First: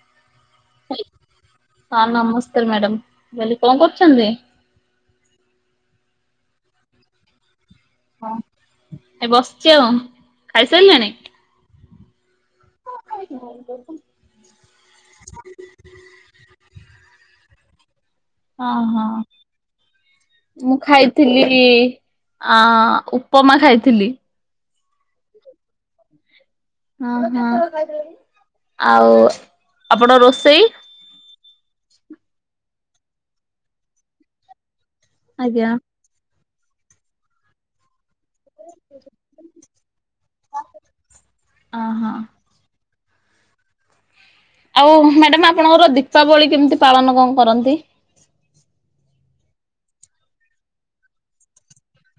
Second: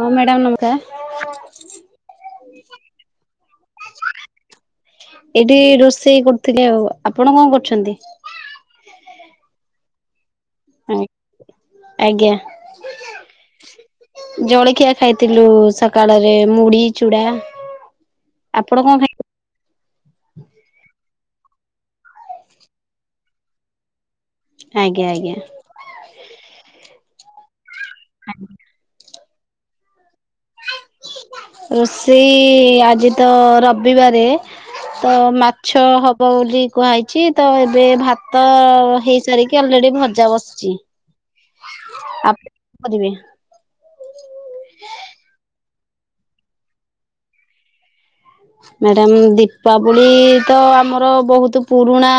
ହଁ ମ୍ୟାଡାମ ନମସ୍କାର ହଁ ନମସ୍କାର ମ୍ୟାଡାମ୍ କହିଲି କଣ କରୁଛନ୍ତି। ଏଇଠି ରୋଷେଇ କରୁଥିଲି, ଆଉ ଆପଣ କଣ କରୁଛନ୍ତି। ହଁ। ଏ ବସିଚ ଆଉ ଖାଇସାରିଲାଣି। ଆଜ୍ଞା। ହଁ ଖାଇ [unintelligible] ଜଳଖିଆ ଖାଇଥିଲୁ ସକାଳରେ ମୁଢି ଚୁଡା ହଁ ଆପଣ କଣ ହଁ ଖାଇ ମୁଁ ଖାଇଥିଲି। କି ଅଁ ଉପମା ଖାଇଥିଲି। ଆଜ୍ଞା ଆଜ୍ଞା। ହଁ ହଁ ଆଉ ଆପଣ ରୋଷେଇ ରୋଷେଇ ଆଜି ତ ରବିବାରେ ତ ଆଜ୍ଞା। ମାଛ ହବ ବୋଲି କୁହାହେଇଛି ତ ଏବେ ଭାତ ତ ହେଇସାରିକି ଅଲରେଡି ଭଜା ବସଛି ଓହୋ ଆ କରିବି ଆଉ ମ୍ୟାଡାମ ଆପଣଙ୍କର ଦୀପାବଳି କେମିତି ପାଳନ କଣ କରନ୍ତି? ମ୍ୟାଡାମ୍ ଦୀପାବଳି ତ ଆମର ବହୁତ ପୁରୁଣା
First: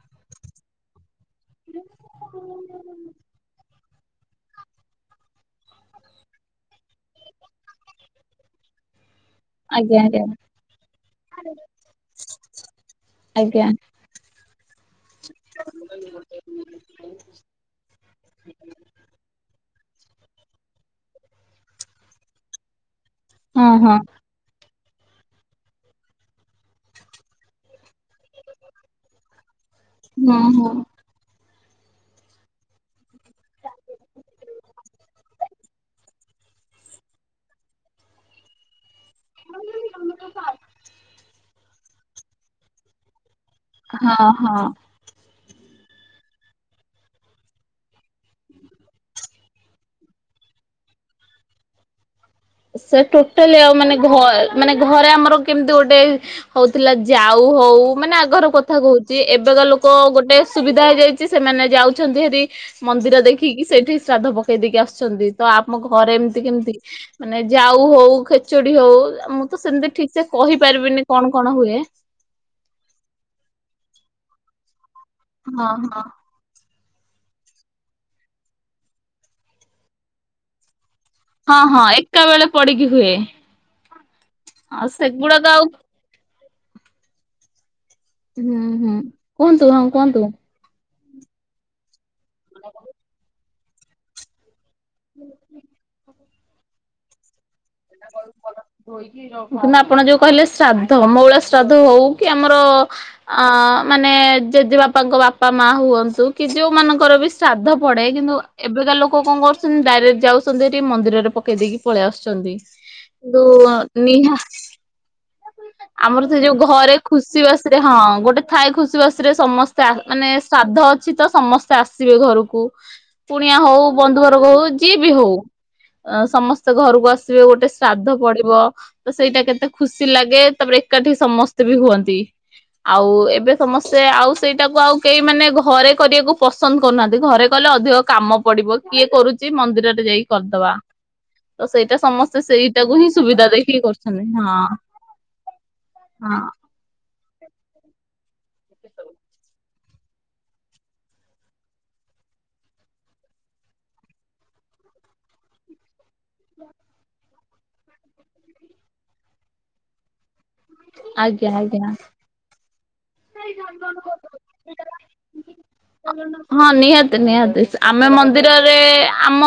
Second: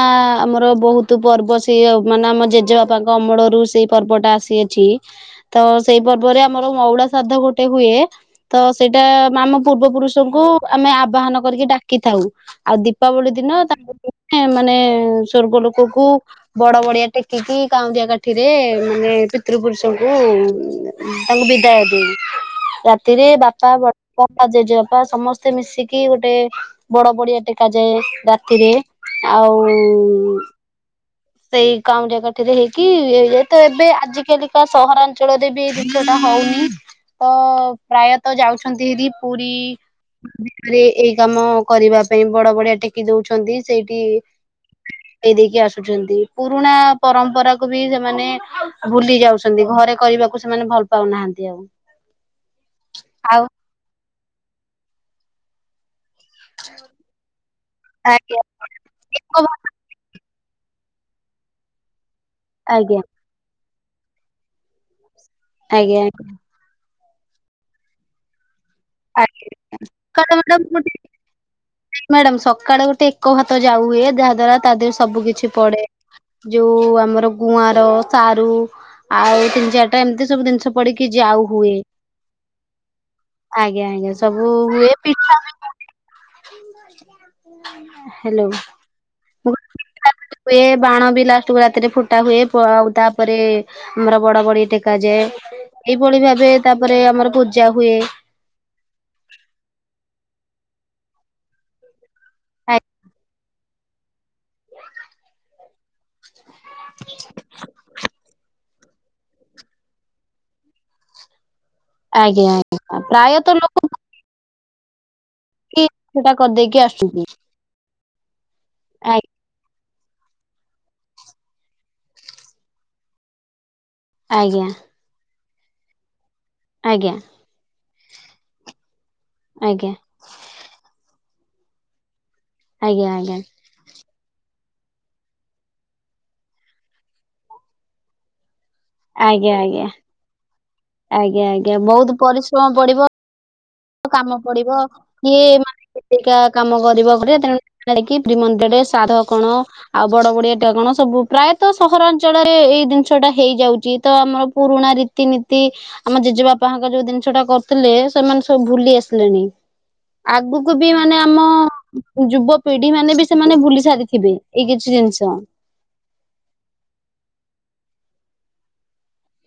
ଆମର ବହୁତ ପର୍ବ ସେ ମାନେ ଆମ ଜେଜେବାପାଙ୍କ ଅମଳରୁ ସେଇ ପର୍ବଟା ଆସିଅଛି ତ ସେଇ ପର୍ବରେ ଆମର ମଉଡ଼ ଶ୍ରାଦ୍ଧ ଗୋଟେ ହୁଏ ତ ସେଇଟା ଆମ ପୂର୍ବ ଆଜ୍ଞା ଆଜ୍ଞା ପୁରୁଷଙ୍କୁ ଆମେ ଆବାହନ କରିକି ଡାକିଥାଉ ଆଉ ଦୀପାବଳି ଦିନ ଆଜ୍ଞା। ତା ମାନେ ସ୍ଵର୍ଗ ଲୋକ ବଡ ବଡିଆ ଟେକିକି କାଉଁରିଆ କାଠିରେ ମାନେ ପିତୃ ପୁରୁଷଙ୍କୁ ତାଙ୍କୁ ବିଦାୟ ଦେଇ ରାତିରେ ବାପା ହଁ ହଁ ବଡପା ଜେଜେବାପା ସମସ୍ତେ ମିଶିକି ଗୋଟେ ବଡ ବଡିଆ ଟେକାଯାଏ ରାତିରେ ଆଉ ହଁ ହଁ ସେଇ କାଉଁରିଆ କାଠି ରେ ହେଇକି ହେଇଯାଏ ତ ଏବେ ଆଜି କାଲିକା ସହରାଞ୍ଚଳରେ ବି ଏଇ ଜିନଷଟା ହ ହଉନି ତ ପ୍ରାୟତ ଯାଉଛନ୍ତି ହେରୀ ପୁରୀ ଭିତରେ ଏଇ କାମ କରିବା ପାଇଁ ବଡ ବଡିିଆ ଟେକି ଦଉଛି ସେଇଠି ଏଇ ହଁ ହଁ। ଦେଇ ଦେଇକି ଆସୁଛନ୍ତି ପୁରୁଣା ପରମ୍ପରା କୁ ବି ସେମାନେ ଭୁଲି ଯାଉଛନ୍ତି ଘରେ କରିବାକୁ ସେମାନେ ଭଲ ପାଉ ନାହାନ୍ତି ଆଉ ସେ ଟୋଟାଲି ଆଉ ମାନେ ଘ ମାନେ ଘରେ ଆମର କେମିତି ଗୋଟେ ହଉଥିଲା ଯାଉ ହଉ ମାନେ ଆଜ୍ଞା ଆଗର କଥା କହୁଛି ଏବେକା ଲୋକ ଗୋଟେ ସୁବିଧା ହେଇଯାଇଛି ସେମାନେ ଯାଉଛନ୍ତି, ହେିରି ଆଜ୍ଞା ମନ୍ଦିର ଦେଖିକି ସେଇଠି ଶ୍ରାଦ୍ଧ ପକେଇ ଦେଇକି ଆସୁଛନ୍ତି। ତ ଆମ ଆଜ୍ଞା ଘରେ ଏମିତି କେମତି ମାନେ ଯାଉ ହଉ ଚଡି ହଉ ମୁଁ ତ ସେମିତି ଠିକ ସେ କହି ପାରିବିନି କଣ କଣ ହୁଏ। ମ୍ୟାଡାମ୍ ସକାଳେ ଗୋଟେ ଏକ ଭାତ ଯାଉ ହୁଏ ଯାହା ଦ୍ଵାରା ତା ଦେହରେ ସବୁ କିିଛି ହଁ ପଡେ ହଁ ଯୋଉ ଆମର ଗୁଆଁର ସାରୁ ଆଉ ତିନି ଚାରିଟା ଏମତିବୁ ଜିନିଷ ପଡିକି ଯାଉ ହଁ ହୁଏ ହଁ ଏକା ବେଳେ ପଡିକି ହୁଏ ଆଜ୍ଞା ଆଜ୍ଞା। ସବୁ ଆଉ ହୁଏ ପିଠା ସେଗୁଡାକ ବି ଆଉ ହୁଏ। ହେଲୋ ହୁଁ ହୁଁ ମୁଁ କଲି କୁହନ୍ତୁ ହଁ ପିଠା କୁହନ୍ତୁ। ବି ହୁଏ। ବାଣ ବି ଲାଷ୍ଟକୁୁ ରାତିରେ ଫୁଟା ହୁଏ ଆଉ ତାପରେ ଆମର ବଡ଼ ବଡ଼ି ଟେକି ଯାଏ ଏଇଭଳି ଭାବେ ତାପରେ ଆମର ହୁଏ। କିନ୍ତୁ ଆପଣ ଯୋଉ କହିଲେ ଶ୍ରାଦ୍ଧ ମଉଳା ଶ୍ରାଦ୍ଧ ହଉ କି ଆମର ଆ ଅ ମାନେ ଜେଜେବାପାଙ୍କ ବାପା ମା ହୁଅନ୍ତୁକି କି ଯୋଉ ମାନଙ୍କର ବି ଶ୍ରାଦ୍ଧ ପଡେ କିନ୍ତୁ। ଏବେକା ଲୋକ କଣ କରୁଛନ୍ତି ଡାଇରେକ୍ଟ ଯାଉଛନ୍ତି ଏଠି ମନ୍ଦିରରେ ପକେଇ ଦେଇକି ପଳେଇ ଆଜ୍ଞା ଆସୁଛନ୍ତି। ଆଜ୍ଞା ପ୍ରାୟତଃ ଯୋଉ ଲୋକ ନିହା କି ଆମର ସେଟା ସେ ଯୋଉ କରିଦେଇକି ଘରେ ଆସୁଛନ୍ତି। ଖୁସି ବାସିରେ ହଁ ଗୋଟେ ଥାଏ ଖୁସି ବାସି ରେ ସମସ୍ତେ। ମାନେ ଶ୍ରାଦ୍ଧ ଅଛି ତ ସମସ୍ତେ ଆସିବେ ଘରକୁ ପୁଣିଆ ହଉ ଆଜ୍ଞା ବନ୍ଧୁବର୍ଗ ହଉ ଆଜ୍ଞା ଯିଏ ବି ହଉ ଏଁ ସମସ୍ତେ ଘରକୁ ଆଜ୍ଞା ଆସି ଶ୍ରାଦ୍ଧ ପଡିବ ତ ସେଇଟା କେତେ ଆଜ୍ଞା ଖୁସି ଲାଗେ ତାପରେ ଏକାଠି ସମସ୍ତେ ବି ହୁଅନ୍ତି। ଆଜ୍ଞା ଆଉ ଆଜ୍ଞା। ଏବେ ସମସ୍ତେ ଆଉ ସେଇଟାକୁ ଆଉ କେହି ମାନେ ଘରେ କରିବାକୁ ପସନ୍ଦ କରୁନାହାନ୍ତି ଘରେ କଲେ ଅଧିକ କାମ ପଡ଼ିବ ଇଏ କରୁଛି ଆଜ୍ଞା ଆଜ୍ଞା ମନ୍ଦିରରେ ଯାଇକି କରିଦବା। ଆଜ୍ଞା ତ ଆଜ୍ଞା ସେଇଟା ବହୁତ୍ ସମସ୍ତେ ସେଇଟାକୁ ହିଁ ସୁବିଧା ଦେଇ କାମ ପଡ଼ିବ କିଏ ମାନେ କୋ ହଁ। କାମ କରିବ ଘରେ ିମନ୍ଦ ସାଧ କଣ ଆଉ ବଡ ବଡିଆ ଟା କଣ ସବୁ ପ୍ରାୟତଃ ସହରାଞ୍ଚଳରେ। ଏଇ ଜିନିଷ ଟା ହେଇଯାଉଛି ତ ଆମର ପୁରୁଣା ରୀତିନୀତି ଆମ ଜେଜେବାପାଙ୍କ ଯଉ ଜିନିଷଟା। କରିଥିଲେ ସେମାନେ ସ ଭୁଲି ଆସିଲେଣି ଆଗକୁ ବି ମାନେ ଆମ ଆଜ୍ଞା ଆଜ୍ଞା। ଯୁବପିଢ଼ି। ଢ଼ି ମାନେ ବି ସେମାନେ ଭୁଲି ସାରିଥିବେ ଏଇ କିଛି ଜିନିଷ। ହଁ ନିହାତି ନିହାତି ଆମେ ମନ୍ଦିରରେ ଆମ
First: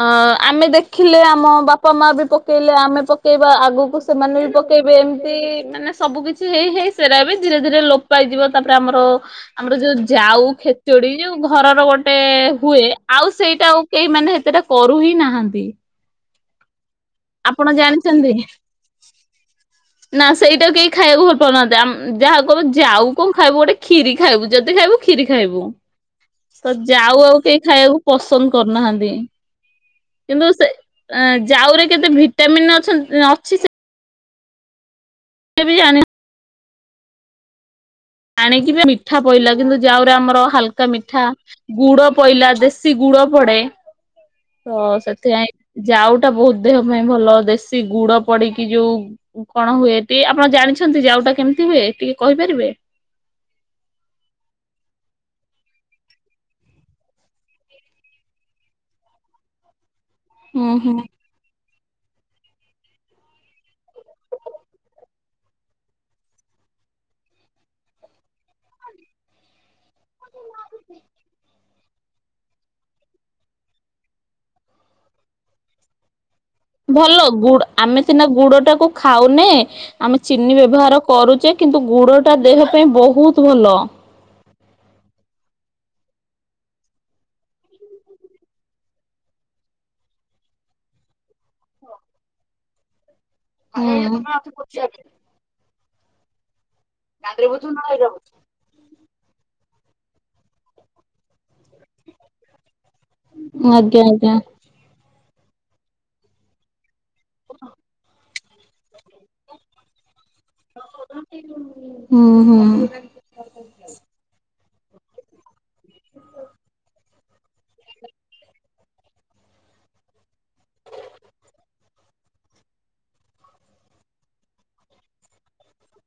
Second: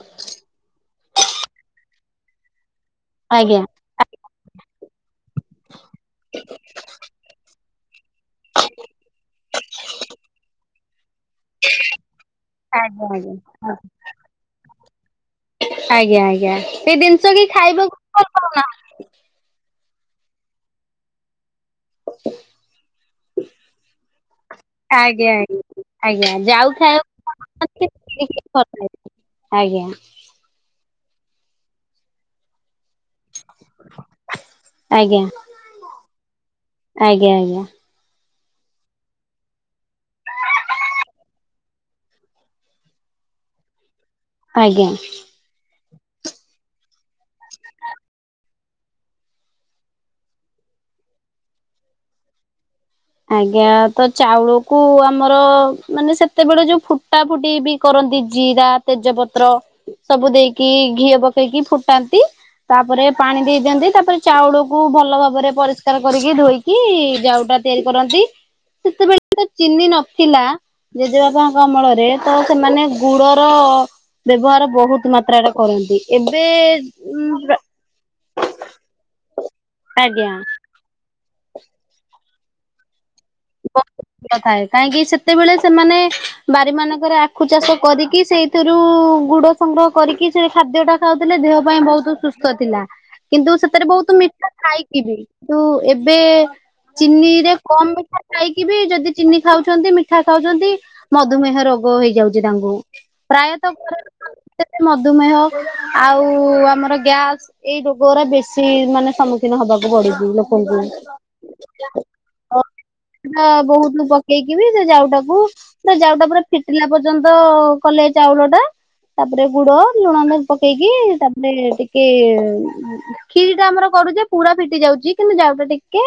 ଅ ଆମେ ଦେଖିଲେ ଆମ ବାପା ମା ବି ପକେଇଲେ ଆ ଆମେ ପକେଇବା ଆଜ୍ଞା ଆଗକୁ ସେମାନେ ବି ପକେଇବେ ଏମିତି ମାନେ ସବୁ କିଛି ହେଇ ହେଇ ସେରା ବି ଧୀ- ଧୀରେ ଲୋପ ହେଇଯିବ ତାପରେ ଆମର ଆମର ଯୋଉ ଯାଉ ଖେଚୁଡ଼ି। ଯୋଉ ଘରର ଗୋଟେ ହୁଏ ଆଜ୍ଞା ଆଉ ଆଜ୍ଞା ସେଇଟା ଆଉ କେହି ମାନେ ହେତେଟା କରୁ ହି ନାହାନ୍ତି। ଆଜ୍ଞା ଆଜ୍ଞା ସେଇ ଜିନିଷ କି ଆପଣ ଖାଇବାକୁ ଜାଣିଛନ୍ତି? ଭଲଉନା ନା ସେଇଟା କେହି ଖାଇବାକୁ ଭଲ ଲପାଉନା ଯାହା କହିବୁ ଯାଉ କଣ ଖାଇବୁ ଗୋଟେ କ୍ଷୀରି ଖାଇବୁ ଯଦି ଖାଇବୁ କ୍ଷୀରି ଆଜ୍ଞା ଖାଇବୁ। ଆଜ୍ଞା ଆଜ୍ଞା ତ ଖାଇବାକୁ ଯାଉ ଆଉ କେହି ମତେ ଖାଇବାକୁ ଟିକେ ପସନ୍ଦ ଭଲ କରୁନାହାନ୍ତି ଲାଗେ। କିନ୍ତୁ ସେ ଅ ଜାଉରେ କେତେ ଭିଟାମିନ୍ ଅ-ଁଅଛି। ଆଜ୍ଞା ସେ ବି ଜାଣି ଆଜ୍ଞା ଆଜ୍ଞା। ଆଣିକି ମିଠା ପଇଲା କିନ୍ତୁ ଯାଉରେ ଆମର ହାଲକା ମିଠା ଗୁଡ଼ ପଇଲା ଦେଶୀ ଗୁଡ଼ ପୂର ପଡେ ତ ଆଜ୍ଞା ସେଥିପାଇଁ। ଯାଉ ଟା ବହୁତ ଦେହ ପାଇଁ ଭଲ ଦେଶୀ ଗୁଡ଼ ପଡ଼ିକି ଯୋଉ କଣ ହୁଏ ଟ ଆପଣ ଜାଣ ଜଣିଛନ୍ତି ଯାଉଟା କେମିତି ହୁଏ ଟିକେ କହିପାରିବେ। ଆଜ୍ଞା ତ ଚାଉଳକୁ ଆମର ମାନେ ସେତେବେଳେ ଯୋଉ ଫୁଟା ଫୁଟି ବି କର ଜିରା ତେଜପତ୍ର ସବୁ ଦେଇକି ହୁଁ ହୁଁ। ଘିଅ ପକେଇକି ଫୁଟାନ୍ତି। ତାପରେ ପାଣି ଦେଇ ଦିଅନ୍ତି ତାପରେ ଚାଉଳକୁ ଭଲ ଭାବରେ ପରିଷ୍କାର କରିକି ଧୋଇକି ଯାଉଟା। ତିଆରି କରନ୍ତି। ସେତେବେଳେ ତ ଚିନି ନଥିଲା ଜେଜେବାପଙ୍କ ଅମଳରେ ତ ସେମାନେ ଗୁଡ଼ର ବ୍ୟବହାର ବହୁତ ମାତ୍ରାରେରେ କରନ୍ତି ଏବେ ଭଲ ଗୁଡ଼ ଆମେ ସିନା ଗୁଡ଼ ଟାକୁ ଖାଉନେ, ଆମେ ଆଜ୍ଞା। ଚିନି ବ୍ୟବହାର କରୁ କରୁଚେ କିନ୍ତୁ ଗୁଡ଼ ଟା ଦେହ ପାଇଁ ବହୁତୁ ଭଲ। ଥାଏ କାହିଁକି ସେତେବେଳେ ସେମାନେ ବାରି ମାନଙ୍କରେ ଆଖୁ ଚାଷ କରିକି ସେଇଥିରୁ ଗୁଡ଼ ସ କରିକି ସେ ଖାଦ୍ୟ ଟା ଖାଉଥିଲେ ଦେହ ପାଇଁ ବହୁତୁ ସୁସ୍ଥ ଥିଲା। କିନ୍ତୁ ସେଥିରେ ହୁଁ। ବହୁତୁ ମିଠା ଥାଇକି ବି, କିନ୍ତୁ ଏବେ ଚିନି ରେ କମ୍ ମିଠା ଥାଇକି ବି ଯଦି ଚିନି ଖାଉଛନ୍ତି ମିଠା ଖାଉଛନ୍ତି ମଧୁମେହ ରୋଗ ହେଇଯାଉଛି ତାଙ୍କୁ ଆଜ୍ଞା ଆଜ୍ଞା। ପ୍ରାୟତଃ ମଧୁମେହ ଆଉ ଆମର ଗ୍ୟାସ୍ ଏଇ ରୋଗ ଗୁରା ବେଶୀ ମାନେ ସମ୍ମୁଖୀନ ହବାକୁ ପଡୁଛି ଲୋକଙ୍କୁ। [unintelligible] ହୁଁ ହୁଁ ପ ବହୁତ୍ ପକେଇକିିବି ସେ ଯାଉଟାକୁ ଯାଉଟା ପୁରା ଫିଟିଲା ପର୍ଯ୍ୟନ୍ତ କ କଲେ ଚାଉଳ ଟା ତାପରେ ଗୁଡ ଲୁଣ ପକେଇକି ତାପରେ ଟିକେ କ୍ଷିରି ଟା ଆମର କ ରୁ ଚେ ପୁରା ଫିଟି ଯାଉଛି କିନ୍ତୁ ଯାଉ ଟା ଟିକେ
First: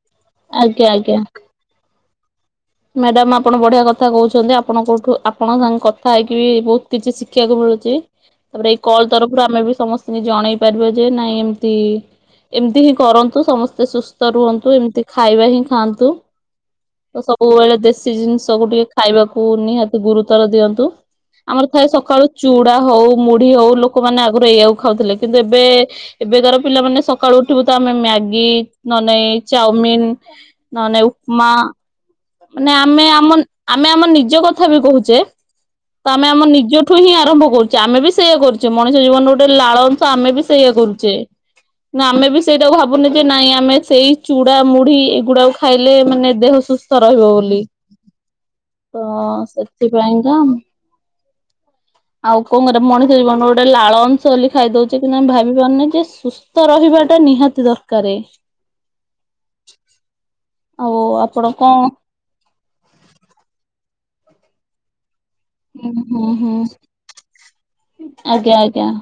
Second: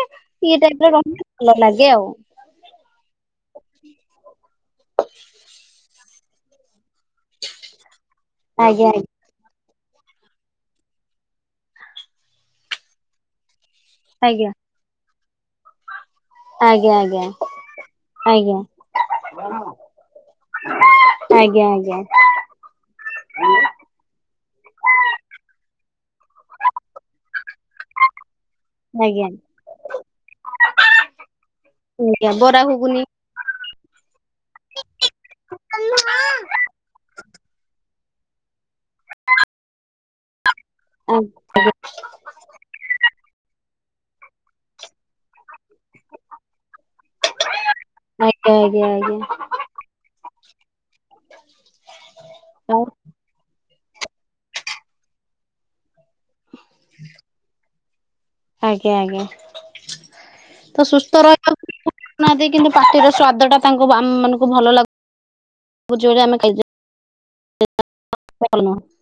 ଇଏ ଟାଇପ୍ ଆଜ୍ଞା ର ରହିଲେ ଭଲ ଲାଗେ ଆଉ। ମ୍ୟାଡ଼ାମ ଆପଣ ବଢିଆ କଥା କହୁଛନ୍ତି, ଆପଣ କୋଉଠୁ ଆପଣ ସାଙ୍ଗେ କଥା ହେଇକି ବି ବହୁତ କିଛି ଶିଖିବାକୁ ମିଳୁଛି, ତାପରେ ଏଇ ଆଜ୍ଞା କଲ ତରଫରୁ ଆମେ ବି ସମସ୍ତଙ୍କୁ ଜଣେଇ ପାରିବ ଯେ ନାଇଁ ଏମତି ଏମତି ହିଁ କରନ୍ତୁ ସମସ୍ତ ସୁସ୍ଥ ଆଜ୍ଞା ରୁହନ୍ତୁ ଏମିତି ଖାଇବା ହିଁ ଖାଆନ୍ତୁ। ଆଜ୍ଞା ତ ଆଜ୍ଞା। ସବୁବେଳେ ଦେଶୀ ଆଜ୍ଞା ଜିନିଷକୁ ଟିକେ ଖାଇବାକୁ ନିହାତି ଗୁରୁତର ଦିଅନ୍ତୁ। ଆଜ୍ଞା ଆମର ଥାଏ ଆଜ୍ଞା ସକାଳୁ ଚୁଡା ହଉ ମୁଢି ହଉ ଲୋକମାନେ ଆଗରୁ ଏଇଆକୁ ଖାଉଥିଲେ କିନ୍ତୁ ଏବେ ଏବେକାର ପିଲାମାନେ ସକାଳୁ ଉଠିବୁ ତ ଆମେ ମ୍ୟାଗି ନ ନେ ଆଜ୍ଞା ଚାଉମିିନ ନ ନେ ଉପମା ଆଜ୍ଞା ବରା ମାନେ ଘୁଗୁନି ଆମେ ଆମ ଆମେ ଆମ ନିଜ କଥା ବି କହୁ ଚେ ତ ଆମେ ଆମ ନିଜଠୁ ହିଁ ଆରମ୍ଭ କରୁଚେ, ଆମେ ବି ସେଇଆ କରୁଚେ ମଣିଷ ଜୀବନରେ ଗୋଟେ ଲାଳ ଅଂଶ ଆମେ ବି ସେଇଆ କରୁଛେ, ନା ଆମେ ବି ସେଇଟାକୁ ଭାବୁନେ ଯେ ନାଇଁ ଆମେ ସେଇ ଚୁଡ଼ା ମୁଢି ଏଗୁଡ଼ାକ ଖାଇଲେ ମାନେ ଦେ ସୁସ୍ଥ ରହିବ ବୋଲି, ଆଜ୍ଞା ଆଜ୍ଞା ତ ଆଜ୍ଞା ସେଥିପାଇଁକା ଆଉ କଣ କରିବା ମଣିଷ ଜୀବନ ଗୋଟେ ଲାଳ ଅଂଶ ବୋଲି ଖାଇ ଦଉଛି କିନ୍ତୁ ଆମେ ଭାବି ପାରୁନି ଯେ ସୁସ୍ଥ ରହିବାଟା ନିହାତି ଦରକାର ଆଜ୍ଞା ଆଜ୍ଞା। ତ ଆଉ ସୁସ୍ଥ ଆପଣ ରହିବାକୁ କଣ [inaudible] କିନ୍ତୁ ପାଟିର ସ୍ଵାଦ ଟା ତାଙ୍କୁ ଆମ ମାନଙ୍କୁ ଭଲ ଲାଗୁ ହୁଁ ହୁଁ ହୁଁ। ଆଜ୍ଞା ଆଜ୍ଞା। ଆମର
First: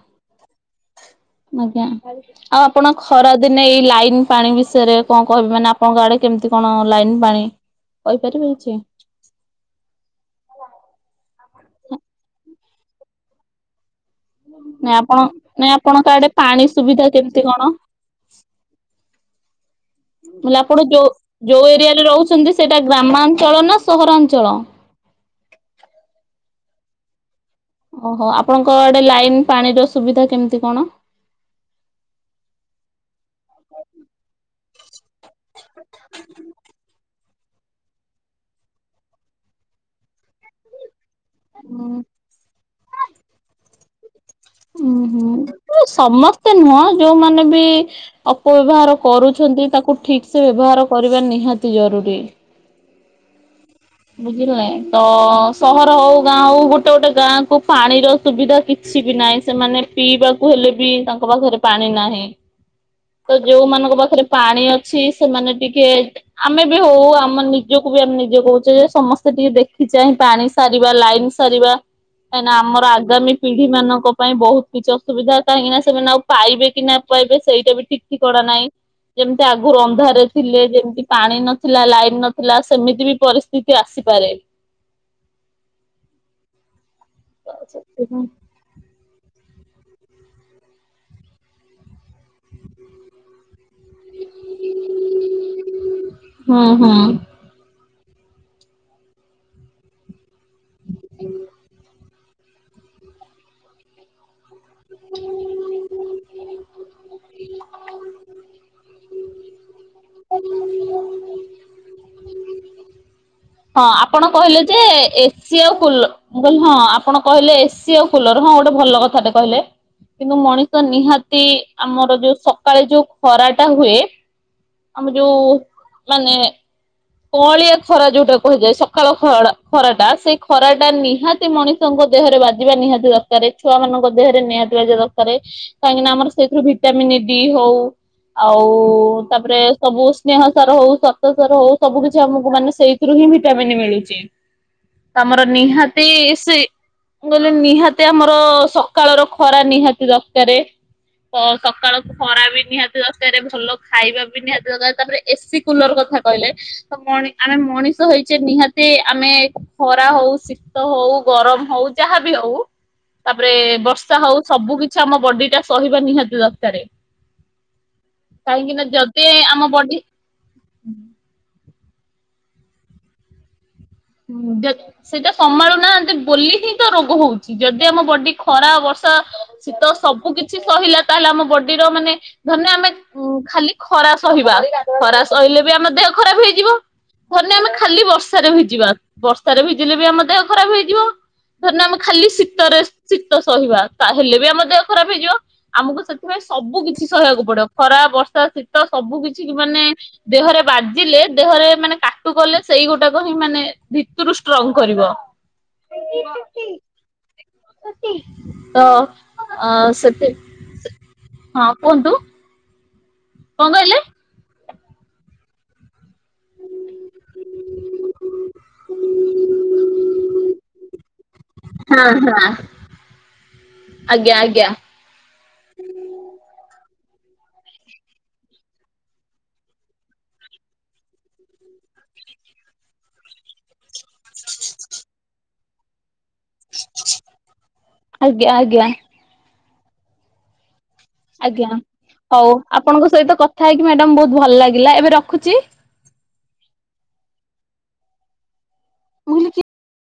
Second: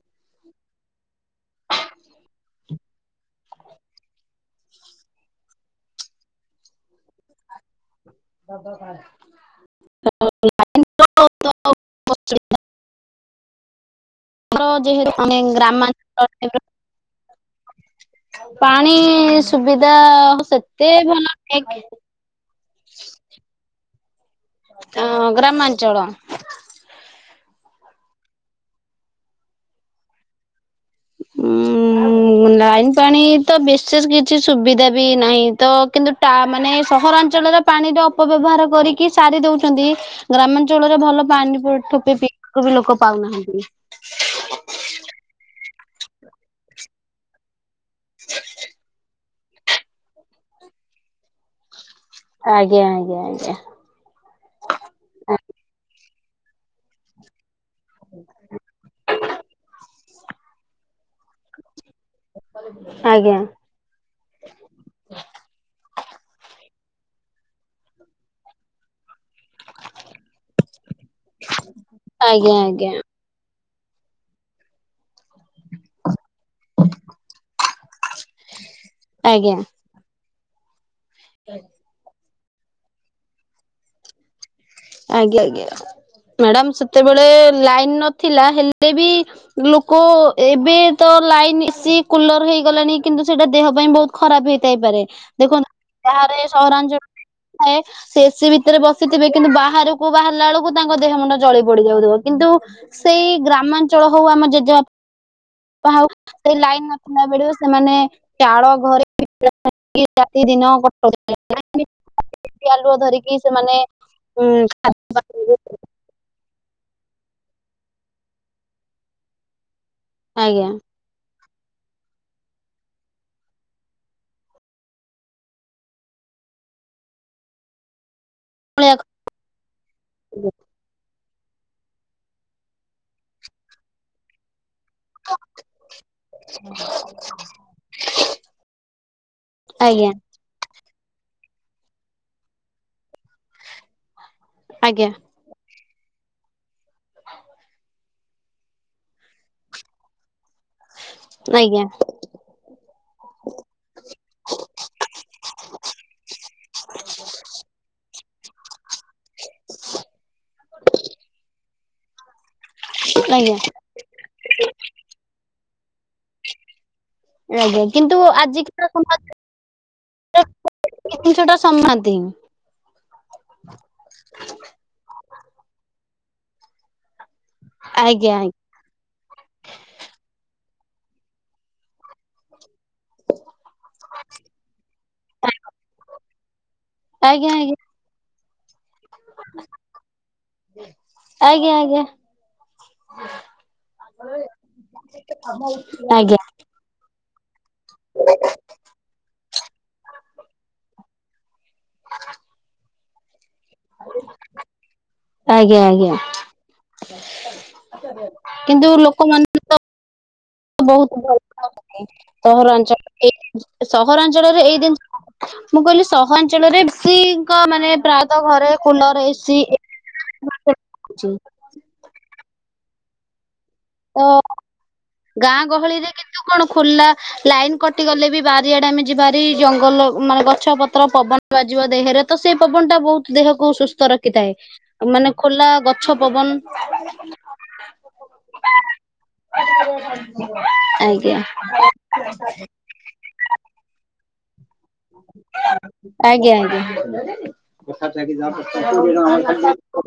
ଆଜ୍ଞା ଆଉ ଆପଣ ଖରାଦିନେ ଏଇ ଲାଇନ ପାଣି ବି ସେରେ କଣ କହିବି ମାନେ ଆପଣଙ୍କ ଆଡେ କେମିତି କଣ ଲାଇନ୍ ପାଣି? କହିପାରିବେ କିଛି [unintelligible] ନାଇଁ ଯେହେତୁ ଆପଣ ଆମେ ନାଇଁ ଆପଣଙ୍କ ଆଡେ ଗ୍ରାମାଞ୍ଚଳ ପାଣି ସୁବିଧା କେମିତି କଣ? ପାଣି ସୁବିଧା ଆପଣ ସେତେ ଯୋଉ ଭଲ ଯୋଉ ନୁହେଁ ଏରିଆରେ ରହୁଛନ୍ତି ସେଇଟା ଗ୍ରାମ ମାଞ୍ଚଳ ନା ସହରାଞ୍ଚଳ? ଅ ଗ୍ରାମାଞ୍ଚଳ। ଓହୋ ଆପଣଙ୍କ ଆଡେ ଲାଇନ୍ ପାଣିର ସୁବିଧା କେମିତି କଣ? ଉ ଲାଇନ୍ ପାଣି ତ ବିଶେଷ କିଛି ସୁବିଧା ବି ନାହିଁ ତ କିନ୍ତୁ ଟ ମାନେ ସହରାଅ ଞ୍ଚଳର ପାଣିର ଅପ ବ୍ୟବହାର କରିକି ସାରିଦଉଛନ୍ତି ଗ୍ରାମାଞ୍ଚଳରେ ଭଲ ପାଣି ପର ଠୋପେ ପିଇବାକୁ ବି ଲୋକ ପାଉନାହାନ୍ତି। ହୁଁ ହୁଁ ସମସ୍ତେ ନୁହଁ ଯୋଉମାନେ ବି ଅପବ୍ୟବହାର କରୁ ଅଛନ୍ତି ତାକୁ ଠିକ୍ ସେ ବ୍ୟବହାର କରିବା ନିହାତି ଜରୁରୀ। ଆଜ୍ଞା ଆଜ୍ଞା ଆଜ୍ଞା। ବୁଝିଲେ ତ ସହର ହଉ ଗାଁ ହଉ ଗୋଟେ ଗୋଟେ ଗାଁ କୁ ପାଣିର ସୁବିଧା କିଛି ବି ନାହିଁ ସେମାନେ ପିଇବାକୁ ହେଲେ ବି ତାଙ୍କ ପାଖରେ ପାଣି ନାହିଁ। ଆଜ୍ଞା ଆଜ୍ଞା। ତ ଯୋଉମାନଙ୍କ ପାଖରେ ପାଣି ଅଛି ସେମାନେ ଟିକେ ଆମେ ହଉ ଆମ ନିଜକୁ ବି ଆମେ ନିଜେ କହୁଛେ ଯେ ସମସ୍ତେ ସେ ଟିକେ ଦେଖିଚାହିଁ ପାଣି ସାରିବା ଲାଇନ ସାରିବା କାହିଁକି ଆଜ୍ଞା ଆଜ୍ଞା ଆମର ଆଗାମୀ ପିଢ ବି ମାନଙ୍କ ପାଇଁ ବହୁତ କିଛି ସୁବିଧା କାହିଁକି ନା ସେମାନେ ଆଉ ପାଇବେ କି ନା ପାଇବେ ସେଇଟା ବି ଠିକ ଠିକଣା ନାହିଁ। ଯେମତି ଆଜ୍ଞା ଆଗୁର ଅନ୍ଧାରେ ଥିଲେ ଯେମିତି ପାଣି ନଥିଲା ଲାଇନ ନଥିଲା ସେମିତି ବି ପରିସ୍ଥିତି ଆସିପାରେ। ଆଜ୍ଞା ଆଜ୍ଞା ମ୍ୟାଡାାମ ସେତେବେଳେ ଲାଇନ ହୁଁ ନଥିଲା ହେଲେ ବି ଲୋକ ଏବେ ତ ଲାଇନ ଏସିି, କୁଲର ହେଇଗଲାଣି। କିନ୍ତୁ ସେଇଟା ଦେହ ପାଇଁ ବହୁତ ଖରାପ ହେଇଥାଇପାରେ। ଦେଖନ୍ତ ବାହାର ହୁଁ ସହରାଞ୍ଚଳ ହଁ ଥାଏ। ସେଏସିି ଭିତରେ ବସିଥିବେ କିନ୍ତୁ ବାହାରକୁ ବାହାରିଲା ବେଳକୁ ତାଙ୍କ ଦେହ ମୁଣ୍ଡ ଜଳି ପୋଡିଯାଉଥିବ। କିନ୍ତୁ ସେଇ ଗ୍ରାମାଞ୍ଚଳ ହଉ ଆମ ଜେଜେବା [unintelligible] ଉ ସେଇ ଲାଇନ୍ ନଥିଲା ବେଳୁ ସେମାନେ ଚାଳ ଘରେ [inaudible] ରାତି ଦିନ [inaudible] ଡିବି ଆଲୁଅ ଧରିକି ସେମାନେ ହଁ ଆପଣ କହିଲେ ଉଁ ଯେ ଏସି ଆଉ କୁଲ ମୁଁ କହିଲି ହଁ ଆପଣ କହିଲେ ଏସି ଆଉ କୁଲର ହଁ ଗୋଟେ ଭଲ କଥାଟେ କହିଲେ। କିନ୍ତୁ ଆଜ୍ଞା ମଣିଷ ନିହାତି ଆମର ଯୋଉ ସକାଳେ ଯୋଉ ଖରାଟା ହୁଏ। ଆମ ଯୋଉ ମାନେ କଅଁଳିଆ ଖରା ଯୋଉଟା କୁହାଯାଏ। ସକାଳ ଖଡା ଖରାଟା ସେଇ ଖରାଟା ନିହା ତି ମଣିଷଙ୍କ ଦେହରେ ବାଜିବା ନିହାତି ଦରକାରେ। ଛୁଆମାନଙ୍କ ଦେହରେ ନିହା ତି ବାଜିବା ଦରକାର କାହିଁକି ନା ଆମର ସେଥିରୁ ଭିଟାମିନ ଡି ହୋଉ ଆଉ ତାପରେ ସବୁ ଆଜ୍ଞା ସ୍ନେହ ସାର ହୋଉ ଶ୍ଵତସାର ହୋଉ ସବୁ କିଛି ଆମକୁ ମାନେ ସେଇଥିରୁ ହିଁ ଭିଟାମିନ୍ ମିଳୁଚି। ଆଜ୍ଞା ଆମର ନିହା ତି ସେଇ ମୁଁ କହିଲି ନିହାତି ଆମର ସକାଳର ଖରା ନିହାତି ଦ ରକାରେ ଅ ଆଜ୍ଞା ସକାଳ ଖରା ବି ନିହାତି ଦରକାରେ ଭଲ ଖାଇବା ବି ନିହାତି ଦରକାରେ ତାପରେ ଏସି, କୁଲର କଥା କହିଲେ ତ ମଣି ଆମେ ମଣିଷ ହେଇଚେ ନିହା ତି ଆମେ ଖରା ହୋଉ ଶୀତ ହୋଉ ଗରମ ହୋଉ ଯାହାବି ହୋଉ ତାପରେ ଆଜ୍ଞା ବର୍ଷା ହୋଉ ସବୁ କିଛି ଆମ ବଡିଟା ସହିବା ନିହାତି ଦରକାରେ। ଆଜ୍ଞା କିନ୍ତୁ କାହିଁକି ନା ଆଜିିକାର ଯଦି ଆମ ବଡି ସମାଜରେ [inaudible] ଏଇ ଜିନିଷଟା ସମ୍ମାତି ଉଁ ଯଦ୍ ସେଇଟା ସମ୍ଭାଳୁ ନାହାନ୍ତି ବୋଲି ହିଁ ତ ରୋଗ ହୋଉ ଯଦି ଆମ ବଡି ଆଜ୍ଞା ଖରା, ବର୍ଷା, ଶୀତ ସବୁ କିଛି ସହିଲା ତାହେଲେ ଆମ ବଡିର ମାନେ ଧରିନିଅ ଆମେ ଉଁ ଖାଲି ଖରା ସହିବା ଖରା ସହିଲେ ବି ଆମ ଦେହ ଖରାପ ହେଇଯିବ। ଆଜ୍ଞା ଧରିନିଅ ଆମେ ଆଜ୍ଞା। ଖାଲି ବର୍ଷାରେ ଭିଜିବା ବର୍ଷାରେ ଭିଜିଲେ ବି ଆମ ଦେହ ଖରାପ ହେଇଯିବ। ଆଜ୍ଞା ଆଜ୍ଞା ଥୋଡି ନା ଆମେ ଆଜ୍ଞା ଖାଲି ଶୀତରେ ଶୀତ ସହିବା ତାହେଲେ ବି ଆମ ଦେହ ଖରାପ ହେଇଯିବ। ଆମକୁ ଆଜ୍ଞା ସେଥିପାଇଁ ସବୁ କିଛି ସହହିବାକୁ ପଡିବ ଖରା, ବର୍ଷା, ଶୀତ ସବୁ କିଛି ମାନେ ଦେହରେ ବା ଜିଲେ ଦେହରେ ମାନେ କାଟୁ କଲେ ସେଇ ଗୋଟାକ ହିଁ ମାନେ ଭିତରୁ ଷ୍ଟ୍ରଙ୍ଗ କରିବ। ଆଜ୍ଞା ଆଜ୍ଞା ତ କିନ୍ତୁ ଲୋକମାନେ ଅ ତ ସେଥି ବୋହୁତ ଭଲ ହଁ କୁହନ୍ତୁ [inaudible] ସହରାଞ୍ଚଳ ଏ କଣ କହିଲେ? ସହରାଞ୍ଚଳରେ ଏଇ [inaudible] ମୁଁ କହିଲି ସହରାଞ୍ଚଳରେ ବେଶି ଙ୍କ ମାନେ ପ୍ରାୟତଃ ଘରେ କୁଲର ଏସି ଅଛି। ହୁଁ ହୁଁ। ତ ଗାଁ ଗହଳିରେ କିନ୍ତୁ କଣ ଖୋଲା ଲାଇନ କଟିଗଲେ ବି ବାରିଆଡେ ଆମେ ଯିବାହେରି ଜଙ୍ଗଲ ମାନେ ଗଛ ପତ୍ର ପବନ ବାଜିବ ଦେହେରେ। ତ ସେଇ ପବନ ଟା ବହୁତ ଦେହକୁ ସୁ ସ୍ଥତ ରଖିଥାଏ ମାନେ ଖୋଲା ଗଛ ପବନ। ଆଜ୍ଞା ଆଜ୍ଞା। [inaudible] ଆଜ୍ଞା ହଉ ଆପଣଙ୍କ ସହିତ କଥା ହେଇକି ମ୍ୟାଡାମ ବହୁତ ଭଲ ଲାଗି ଲା ଏବେ ରଖୁଛି? ଆଜ୍ଞା ଆଜ୍ଞା [inaudible]